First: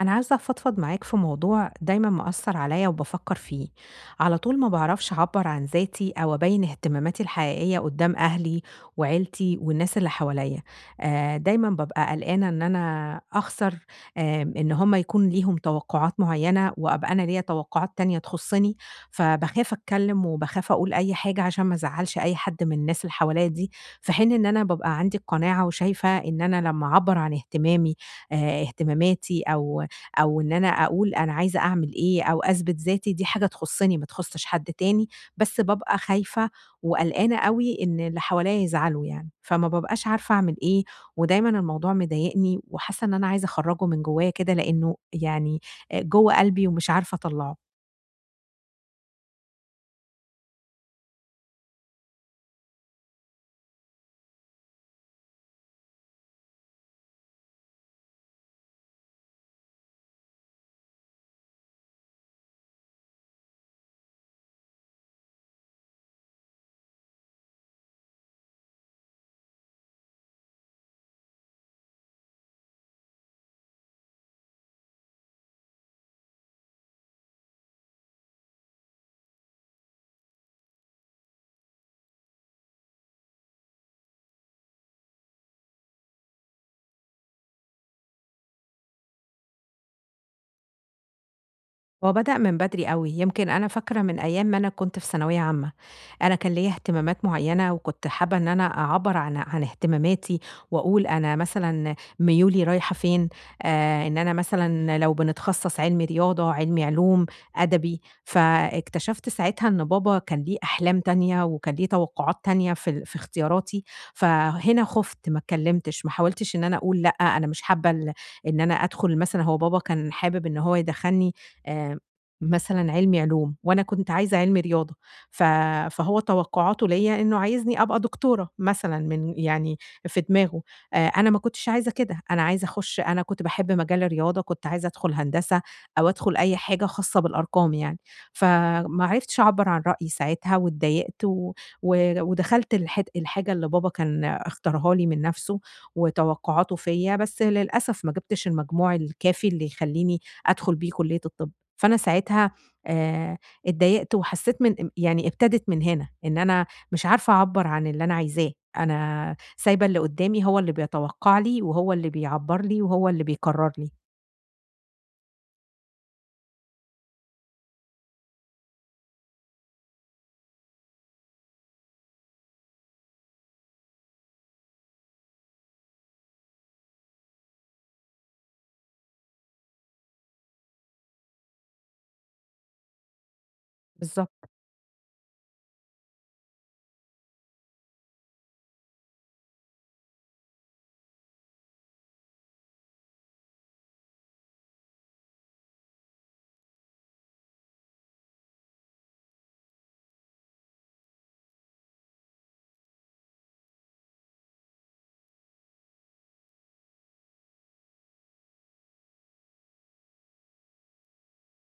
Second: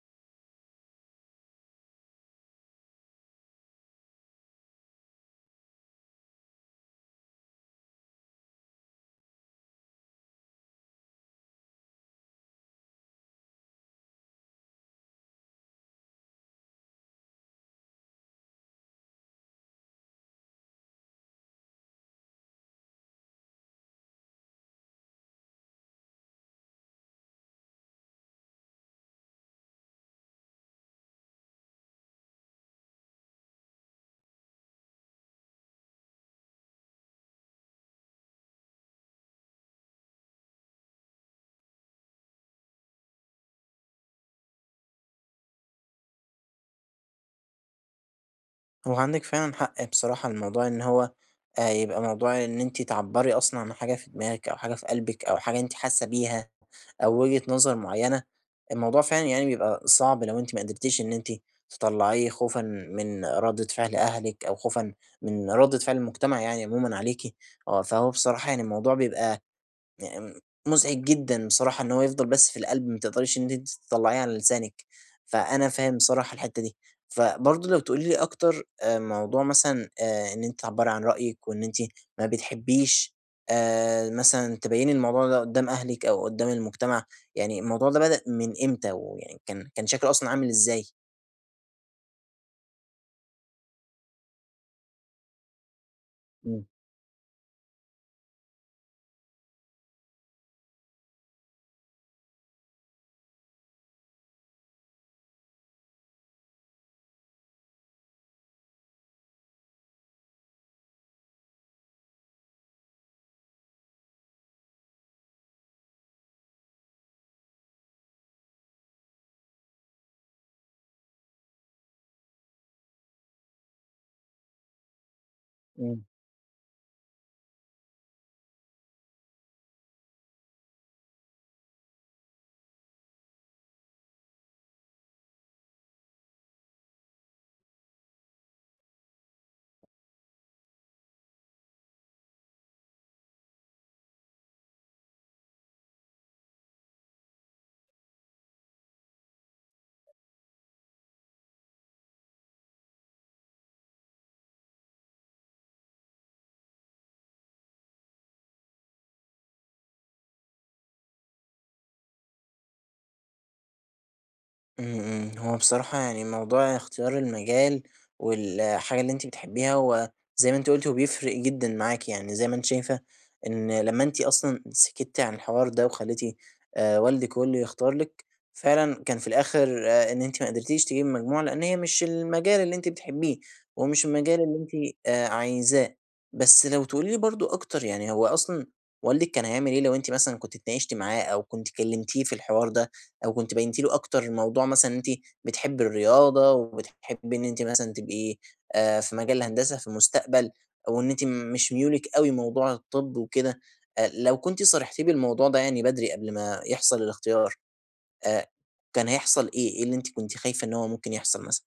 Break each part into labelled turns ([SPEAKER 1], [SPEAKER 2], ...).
[SPEAKER 1] أنا عايزة أفضفض معاك في موضوع دايمًا مأثّر عليّا وبافكّر فيه، على طول ما باعرفش أعبّر عن ذاتي أو أبيّن اهتماماتي الحقيقية قدّام أهلي وعيلتي والناس اللي حواليّا. دايمًا بابقى قلقانة إن أنا أخسر، إن هُم يكون ليهم توقعات معيّنة وأبقى أنا ليّا توقعات تانية تخُصّني، فباخاف أتكلّم وباخاف أقول أي حاجة عشان ما أزعّلش أي حد من الناس اللي حواليّا دي، في حين إن أنا بابقى عندي القناعة وشايفة إن أنا لمّا أعبّر عن اهتمامي، اهتماماتي أو إن أنا أقول أنا عايزة أعمل إيه أو أثبت ذاتي، دي حاجة تخُصّني ما تخُصّش حد تاني. بس بابقى خايفة وقلقانة أوي إن اللي حواليّا يزعلوا يعني، فما بابقاش عارفة أعمل إيه، ودايمًا الموضوع مضايقني وحاسة إن أنا عايزة أخرّجه من جوّايا كده لإنه يعني جوّه قلبي ومش عارفة أطلّعه.
[SPEAKER 2] هو عندِك فعلًا حق بصراحة، الموضوع إن هو يبقى موضوع إن أنتِ تعبّري أصلًا عن حاجة في دماغِك أو حاجة في قلبِك أو حاجة أنتِ حاسة بيها أو وجهة نظر معيّنة، الموضوع فعلًا يعني بيبقى صعب لو أنتِ ما قدرتيش إن أنتِ تطلّعيه خوفًا من ردّة فعل أهلِك أو خوفًا من ردّة فعل المجتمع يعني عمومًا عليكِ، آه، فهو بصراحة يعني الموضوع بيبقى م مُزعج جدًا بصراحة إن هو يفضل بس في القلب، ما تقدريش إن أنتِ تطلّعيه على لسانِك، فأنا فاهم بصراحة الحتّة دي. فبرضه لو تقولي لي أكتر موضوع مثلًا إن أنتِ تعبّري عن رأيِك وإن أنتِ ما بتحبّيش مثلًا تبيّني الموضوع ده قُدّام أهلِك أو قُدّام المجتمع، يعني الموضوع ده بدأ من إمتى ويعني كان شكله أصلًا عامل إزاي؟
[SPEAKER 1] هو بدأ من بدري أوي، يمكن أنا فاكرة من أيام ما أنا كنت في ثانوية عامة، أنا كان
[SPEAKER 2] إمم،
[SPEAKER 1] ليّا اهتمامات معيّنة وكنت حابة إن أنا أعبّر عن اهتماماتي وأقول أنا مثلًا ميولي رايحة فين، إن أنا مثلًا لو بنتخصص علمي رياضة، علمي علوم، أدبي، فاكتشفت ساعتها إن بابا كان ليه أحلام تانية وكان ليه توقعات تانية في اختياراتي، فهنا خُفت ما اتكلّمتش، ما حاولتش إن أنا أقول لأ، أنا مش حابة إن أنا أدخل، مثلًا هو بابا كان حابب إن هو يدخّلني آآ مثلًا علمي علوم، وأنا كنت عايزة علمي رياضة، ف
[SPEAKER 2] إمم.
[SPEAKER 1] فهو توقعاته ليّا إنه عايزني أبقى دكتورة مثلًا من يعني في دماغه. أنا ما كنتش عايزة كده، أنا عايزة أخُش، أنا كنت باحب مجال الرياضة، كنت عايزة أدخل هندسة أو أدخل أي حاجة خاصة بالأرقام يعني، فما عرفتش أعبّر عن رأيي ساعتها واتضايقت و و ودخلت الحاجة اللي بابا كان اختارها لي من نَفْسه وتوقعاته فيّا، بس للأسف ما جِبتش المجموع الكافي اللي يخلّيني أدخل بيه كلية الطِب. فأنا ساعتها آآ اتضايقت وحسّيت من يعني ابتدِت من هنا، إن أنا مش عارفة أعبّر عن اللي أنا عايزاه، أنا سايبة اللي قُدّامي هو اللي بيتوقّع لي وهو اللي بيعبّر لي وهو اللي بيقرّر لي.
[SPEAKER 2] إمم، إمم، هو بصراحة يعني موضوع اختيار المجال والحاجة اللي أنتِ بتحبيها هو زي ما أنتِ قُلتِ هو بيفرق جدًا معاكِ، يعني زي ما أنتِ شايفة إن لمّا أنتِ أصلًا سكتِّ عن الحوار ده وخلّيتِ والدِك هو اللي يختار لِك، فعلًا كان في الآخر إن أنتِ ما قدرتيش تجيبي مجموع لإن هي مش المجال اللي أنتِ بتحبيه، ومش المجال
[SPEAKER 1] بالضبط.
[SPEAKER 2] اللي أنتِ عايزاه. بس لو تقولي لي برضه أكتر يعني هو أصلًا والدِك كان هيعمل إيه لو أنتِ مثلًا كنتِ اتناقشتِ معاه أو كنتِ كلمتيه في الحوار ده؟ أو كنتِ بيّنتِ له أكتر موضوع مثلًا إن أنتِ بتحبّي الرياضة، وبتحبّي إن أنتِ مثلًا تبقي في مجال الهندسة في المستقبل، أو إن أنتِ مش ميولِك أوي موضوع الطب وكده، لو كنتِ صارحتيه بالموضوع ده يعني بدري قبل ما يحصل الاختيار، آآ كان هيحصل إيه؟ إيه اللي أنتِ كنتِ خايفة إن هو ممكن يحصل مثلًا؟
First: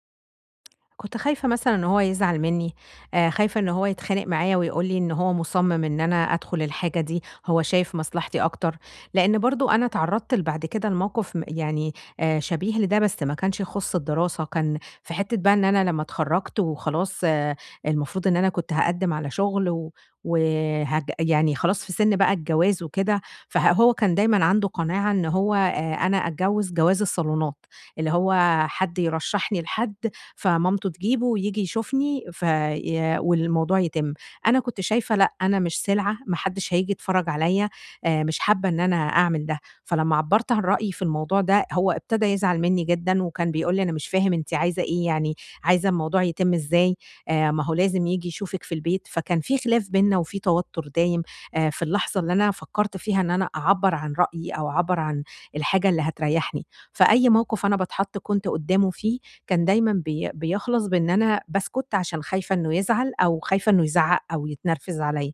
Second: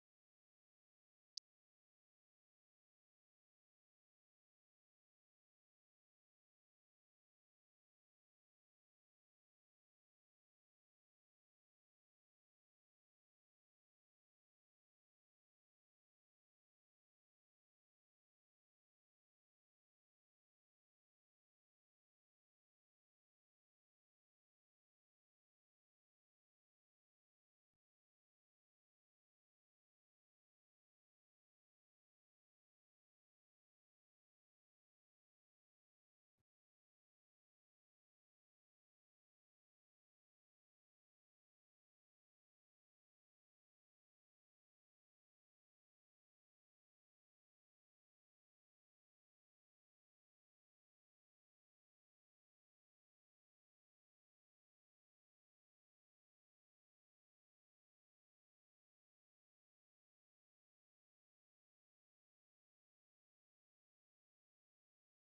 [SPEAKER 1] كنت خايفة مثلًا إن هو يزعل منّي، خايفة إن هو يتخانق معايا ويقول لي إن هو مُصمِّم إن أنا أدخل الحاجة دي، هو شايف مصلحتي أكتر، لإن برضه أنا اتعرّضت بعد كده لموقف يعني شبيه لده بس ما كانش يخُص الدراسة، كان في حتّة بقى إن أنا لمّا اتخرّجت وخلاص، المفروض إن أنا كنت هاقدِّم على شُغل يعني خلاص في سِن بقى الجواز وكده، فهو كان دايمًا عنده قناعة إن هو أنا أتجوّز جواز الصالونات، اللي هو حد يرشّحني لحد فمامته تجيبه وييجي يشوفني في والموضوع يتم. أنا كنت شايفة لأ، أنا مش سلعة، ما حدش هييجي يتفرّج عليَّ، مش حابة إن أنا أعمل ده. فلمّا عبّرت عن رأيي في الموضوع ده، هو ابتدى يزعل منّي جدًا وكان بيقول لي: "أنا مش فاهم أنتِ عايزة إيه يعني، عايزة الموضوع يتم إزاي؟ ما هو لازم ييجي يشوفِك في البيت." فكان في خلاف بيننا وفي توتُّر دايم، في اللحظة اللي أنا فكّرت فيها إن أنا أعبّر عن رأيي أو أعبّر عن الحاجة اللي هتريّحني. فأي موقف أنا باتحط كنت قدّامه فيه، كان دايمًا بيخلص بإن أنا باسكت عشان خايفة إنه يزعل أو خايفة إنه يزعّق أو يتنرفز عليّا.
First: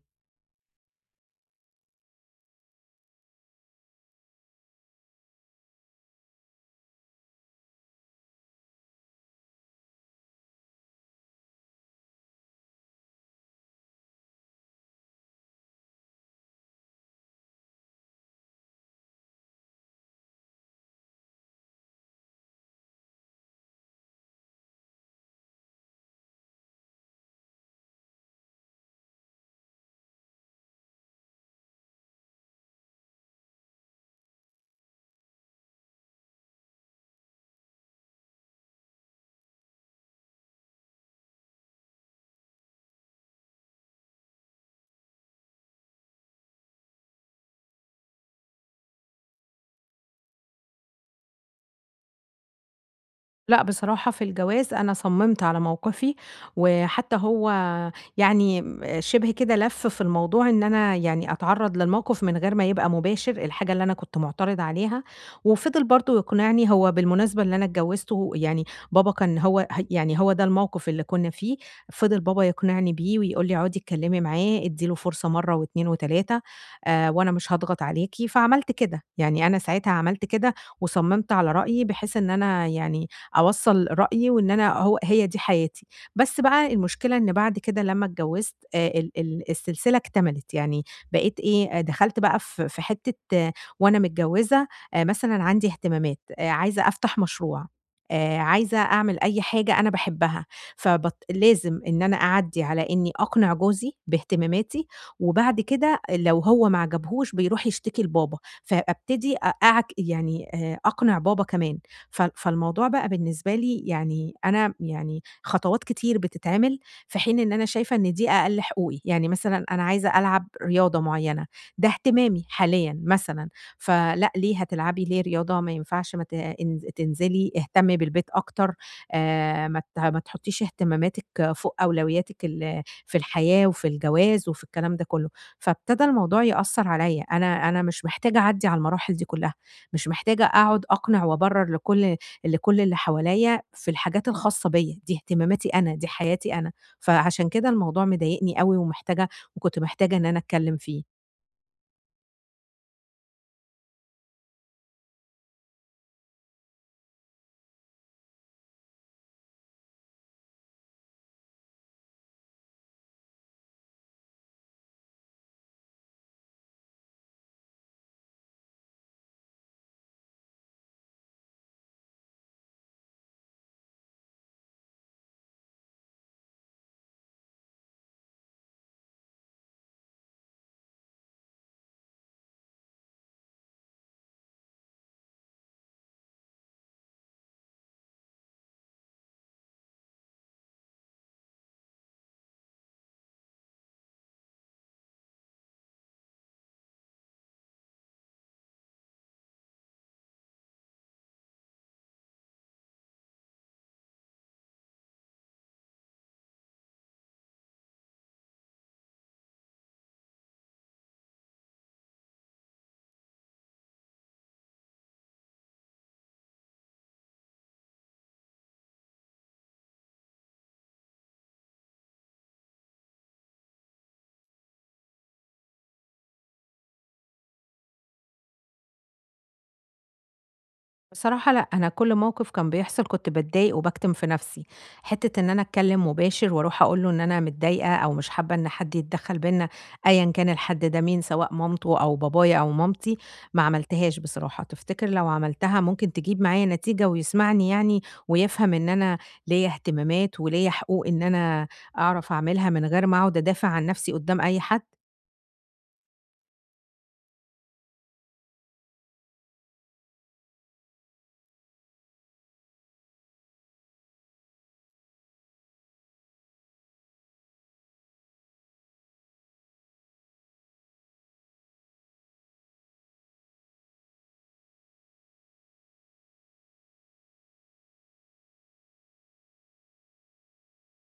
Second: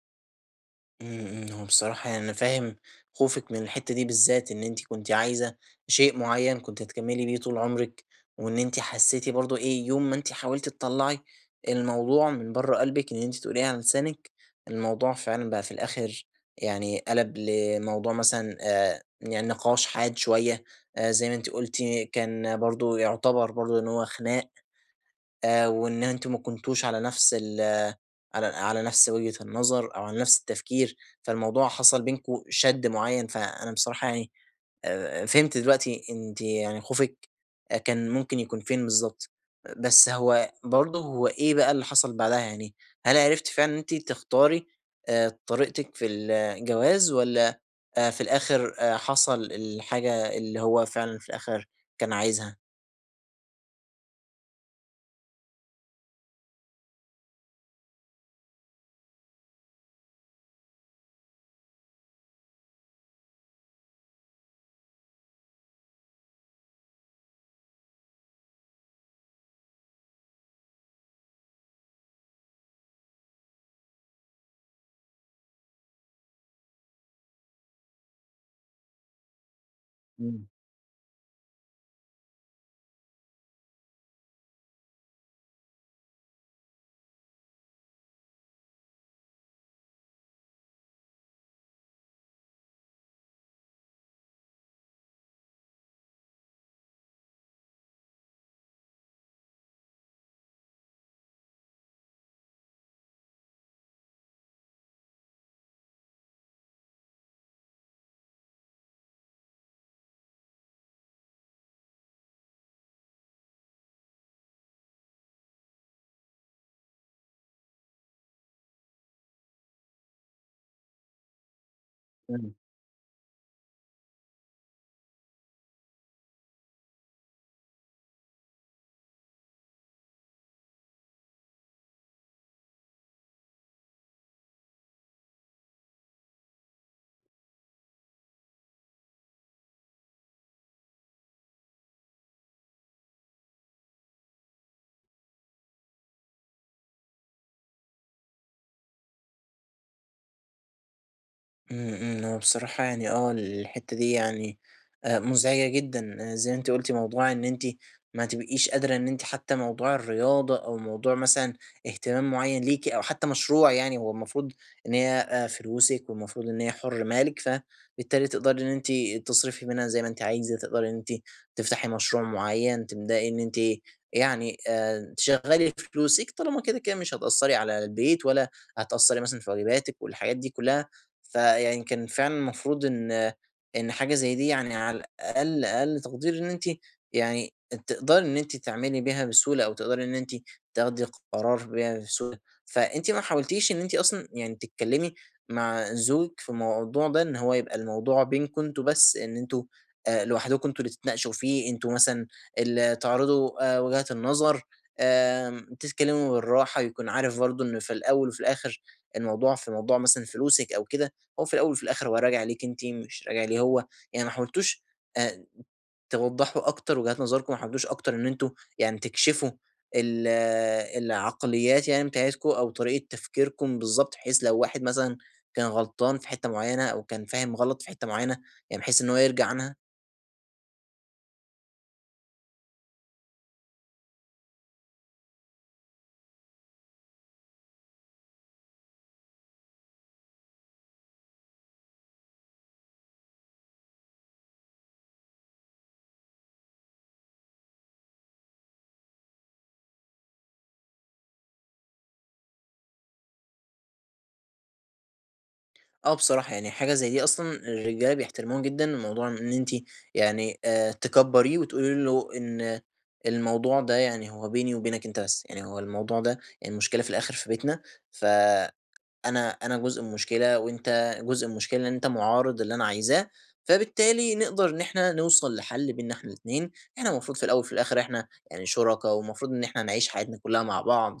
[SPEAKER 2] إمم، إمم، هو بصراحة يعني أنا فاهم خوفِك من الحتّة دي بالذات، إن أنتِ كنتِ عايزة شيء معيّن كنتِ هتكمّلي بيه طول عمرِك، وإن أنتِ حسّيتِ برضه إيه، يوم ما أنتِ حاولتِ تطلّعي الموضوع من برّه قلبِك إن أنتِ تقوليه على لسانِك، الموضوع فعلًا بقى في الآخِر يعني قَلَب لموضوع مثلًا، يعني نقاش حاد شوية، زي ما أنتِ قُلتِ كان برضه يعتبر برضه إن هو خِناق. وإن أنتم ما كنتوش على نفس على نفس وجهة النظر أو على نفس التفكير، فالموضوع حصل بينكم شَد معيّن، فأنا بصراحة يعني فهمت دلوقتي أنتِ يعني خوفِك كان ممكن يكون فين بالضبط، بس هو برضه إيه بقى اللي حصل بعدها يعني، هل عرفتِ فعلًا إن أنتِ تختاري طريقتِك في الجواز والّا في الآخر حصل الحاجة اللي هو فعلًا في الآخر كان عايزها؟
[SPEAKER 1] لأ، بصراحة في الجواز أنا صممت على موقفي، وحتى هو يعني شِبه كده لَف في الموضوع إن أنا يعني أتعرّض للموقف من غير ما يبقى مباشر، الحاجة اللي أنا كنت معترضة عليها، وفضل برضه يقنعني هو بالمناسبة، اللي أنا اتجوّزته يعني بابا كان هو يعني هو ده الموقف اللي كُنّا فيه، فضل بابا يقنعني بيه ويقول لي: "اقعدي اتكلّمي معاه، ادّي له فرصة مرّة و2 و3، وأنا مش هاضغط عليكِ." فعملت كده، يعني أنا ساعتها عملت
[SPEAKER 2] إمم،
[SPEAKER 1] كده وصممت على رأيي بحيث إن أنا يعني أوصّل رأيي وإن أنا هي دي حياتي. بس بقى المشكلة إن بعد كده لمّا اتجوّزت، ال ال السلسلة اكتملت، يعني بقيت إيه، آه، دخلت بقى في حتّة آه، وأنا متجوّزة مثلًا عندي اهتمامات، عايزة أفتح مشروع، عايزة أعمل أي حاجة أنا باحبّها، لازم إن أنا أعدّي على إنّي أقنع جوزي باهتماماتي، وبعد كده لو هو ما عجبهوش بيروح يشتكي لبابا، فأبتدي أ أعك يعني أقنع بابا كمان. فالموضوع بقى بالنسبة لي يعني أنا يعني خطوات كتير بتتعمل، في حين إن أنا شايفة إن دي أقل حقوقي، يعني مثلًا أنا عايزة ألعب رياضة معيّنة، ده اهتمامي
[SPEAKER 2] إمم.
[SPEAKER 1] حاليًا مثلًا، فلأ ليه هتلعبي ليه رياضة ما ينفعش ما ت إن تنزلي، اهتمي بالبيت أكتر، ما تحطيش اهتماماتِك فوق أولوياتِك في الحياة وفي الجواز وفي الكلام ده كلّه، فابتدى الموضوع يأثّر عليَّ، أنا مش محتاجة أعدّي على المراحل دي كلّها. مش محتاجة أقعد أقنع وأبرر لكل اللي حواليّا في الحاجات الخاصة بيّا، دي اهتماماتي أنا، دي حياتي أنا، فعشان كده الموضوع مضايقني أوي ومحتاجة، وكنت محتاجة إن أنا أتكلم فيه.
[SPEAKER 2] إمم، إمم، هو بصراحة يعني آه، الحتّة دي يعني مُزعجة جدًا، آه، زي ما أنتِ قُلتِ موضوع إن أنتِ ما تبقيش قادرة إن أنتِ حتى موضوع الرياضة أو موضوع مثلًا اهتمام معيّن ليكِ أو حتى مشروع يعني هو المفروض إن هي فلوسِك والمفروض إن هي حُر مالِك، فبالتالي تقدري إن أنتِ تصرفي منها زي ما أنتِ عايزة، تقدري إن أنتِ تفتحي مشروع معيّن، تبدئي إن أنتِ يعني تشغّلي فلوسِك طالما كده، كده مش هتأثّري على البيت ولا هتأثّري مثلًا في واجباتِك والحاجات دي كُلّها، فيعني كان فعلًا المفروض إن حاجة زي دي يعني على الأقل أقل تقدير إن أنتِ يعني تقدري إن أنتِ تعملي بيها بسهولة، أو تقدري إن أنتِ تاخدي قرار بيها بسهولة. فأنتِ ما حاولتيش إن أنتِ أصلًا يعني تتكلمي مع زوجِك في الموضوع ده، إن هو يبقى الموضوع بينكم أنتم بس، إن أنتم لوحدكم أنتم اللي تتناقشوا فيه، أنتم مثلًا اللي تعرضوا وجهات النظر، تتكلموا بالراحة، يكون عارف برضه إن في الأول وفي الآخر الموضوع في موضوع مثلًا فلوسِك أو كده. هو في الأول وفي الآخر هو راجع ليكِ أنتِ، مش راجع ليه هو، يعني ما حاولتوش آآ توضّحوا أكتر وجهات نظركم، ما حاولتوش أكتر إن أنتم يعني تكشفوا آه، العقليات يعني بتاعتكم أو طريقة تفكيركم بالضبط، بحيث لو واحد مثلًا كان غلطان في حتّة معيّنة أو كان فاهم غلط في حتّة معيّنة، يعني بحيث إن هو يرجع عنها؟
[SPEAKER 1] بصراحة لأ، أنا كل موقف كان بيحصل كنت باتضايق وباكتم في نفسي، حتة إن أنا أتكلم مباشر وأروح أقول له إن أنا متضايقة أو مش حابة إن حد يتدخل بينا أيًا كان الحد ده مين، سواء مامته أو بابايا أو مامتي، ما عملتهاش بصراحة. تفتكر لو عملتها ممكن تجيب معايا نتيجة ويسمعني يعني ويفهم إن أنا ليّا اهتمامات وليّا حقوق إن أنا أعرف أعملها من غير ما أقعد أدافع عن نفسي قدام أي حد؟
[SPEAKER 2] آه بصراحة يعني حاجة زي دي أصلًا الرجالة بيحترموها جدًا، موضوع إن أنتِ يعني تكبّريه وتقولي له إن الموضوع ده يعني هو بيني وبينك أنت بس، يعني هو الموضوع ده يعني المشكلة في الآخر في بيتنا، ف أنا جزء من المشكلة وأنت جزء من المشكلة، لإن أنت معارض للي أنا عايزاه، فبالتالي نقدر إن إحنا نوصل لحل بيننا إحنا الاتنين، إحنا المفروض في الأول وفي الآخر إحنا يعني شُركا والمفروض إن إحنا نعيش حياتنا كلّها مع بعض،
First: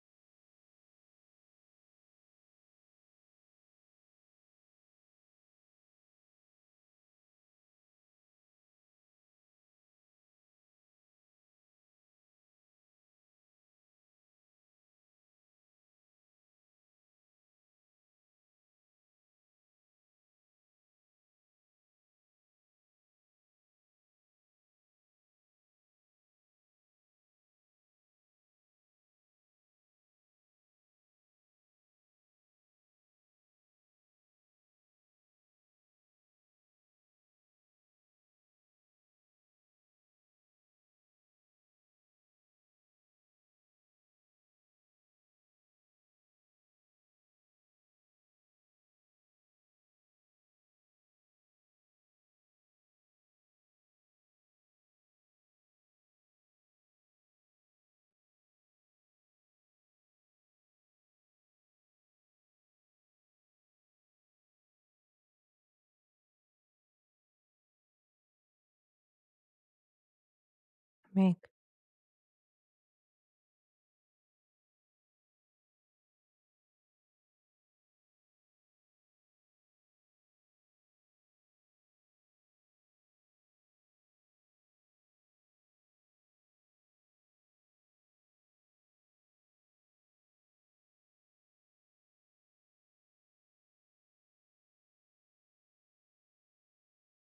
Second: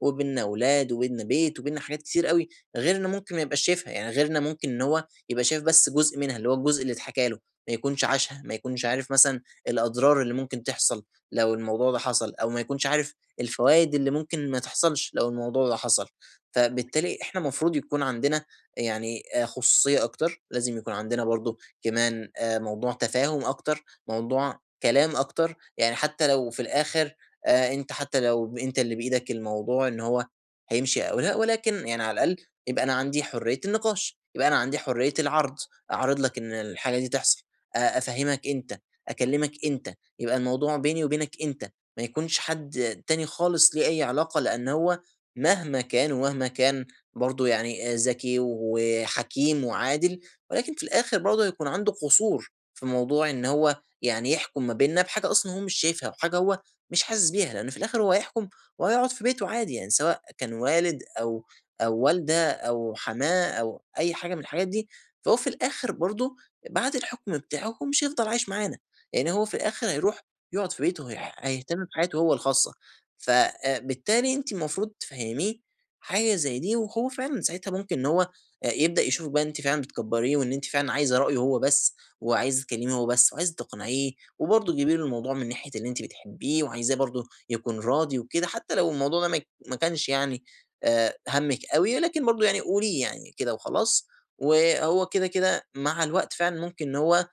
[SPEAKER 2] وبيننا أولاد وبيننا بيت وبيننا حاجات كتير أوي، غيرنا ممكن ما يبقاش شايفها، يعني غيرنا ممكن إن هو يبقى شايف بس جزء منها، اللي هو الجزء اللي اتحكى له، ما يكونش عاشها، ما يكونش عارف مثلًا الأضرار اللي ممكن تحصل لو الموضوع ده حصل، أو ما يكونش عارف الفوايد اللي ممكن ما تحصلش لو الموضوع ده حصل. فبالتالي إحنا المفروض يكون عندنا يعني خصوصية أكتر، لازم يكون عندنا برضه كمان موضوع تفاهم أكتر، موضوع كلام أكتر، يعني حتى لو في الآخر أنت حتى لو ب أنت اللي بإيدك الموضوع إن هو هيمشي أو لأ، ولكن يعني على الأقل يبقى أنا عندي حرية النقاش، يبقى أنا عندي حرية العرض، أعرض لك إن الحاجة دي تحصل، أفهّمك أنت، أكلّمك أنت، يبقى الموضوع بيني وبينك أنت، ما يكونش حد تاني خالص ليه أي علاقة، لأن هو مهما كان برضه يعني ذكي وحكيم وعادل، ولكن في الآخر برضه هيكون عنده قصور في موضوع إن هو يعني يحكم ما بيننا بحاجة أصلًا هو مش شايفها وحاجة هو مش حاسس بيها، لإن في الآخر هو هيحكم وهيقعد في بيته عادي يعني سواء كان والد أو والدة أو حماه أو أي حاجة من الحاجات دي، فهو في الآخر برضه بعد الحكم بتاعه هو مش هيفضل عايش معانا، يعني هو في الآخر هيروح يقعد في بيته
[SPEAKER 1] فاهماك.
[SPEAKER 2] هيهتم بحياته هو الخاصة. فبالتالي أنتِ المفروض تفهّميه حاجة زي دي، وهو فعلًا ساعتها ممكن إن هو يبدأ يشوفِك بقى أنتِ فعلًا بتكبّريه، وإن أنتِ فعلًا عايزة رأيه هو بس، وعايزة تكلميه هو بس، وعايزة تقنعيه، وبرضه تجيبي له الموضوع من ناحية اللي أنتِ بتحبيه، وعايزاه برضه يكون راضي وكده، حتى لو الموضوع ده ما كانش يعني هَمِّك أوي، لكن برضه يعني قوليه يعني كده وخلاص، وهو كده، مع الوقت فعلًا ممكن إن هو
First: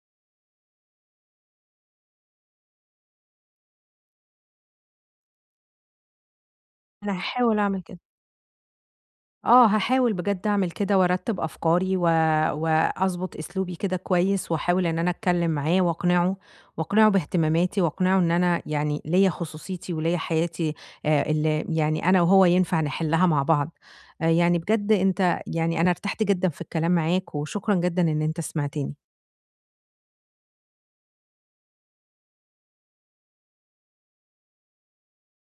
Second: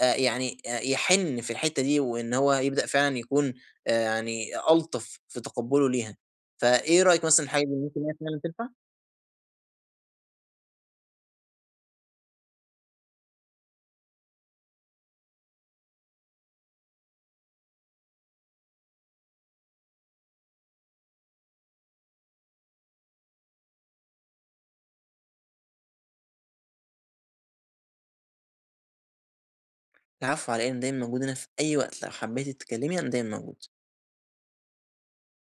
[SPEAKER 2] يعني يحِن في الحتّة دي، وإن هو يبدأ فعلًا يكون يعني ألطف في تقبُّله ليها. فإيه
[SPEAKER 1] أنا
[SPEAKER 2] رأيك مثلًا
[SPEAKER 1] هاحاول
[SPEAKER 2] الحاجة دي
[SPEAKER 1] أعمل
[SPEAKER 2] ممكن
[SPEAKER 1] كده.
[SPEAKER 2] إن هي فعلًا تنفع؟
[SPEAKER 1] آه، هاحاول بجد أعمل كده وأرتّب أفكاري وأضبط أسلوبي كده كويس وأحاول إن أنا أتكلّم معاه وأقنعه، وأقنعه باهتماماتي وأقنعه إن أنا يعني ليّا خصوصيتي وليّا حياتي ال يعني أنا وهو ينفع نحلّها مع بعض. يعني بجد أنت يعني أنا ارتحت جدًا في الكلام معاك وشكرًا جدًا إن أنت سمعتني.
[SPEAKER 2] العفو على إيه، أنا دايمًا موجود هنا في أي وقت، لو حبّيتِ تتكلّمي أنا دايمًا موجود.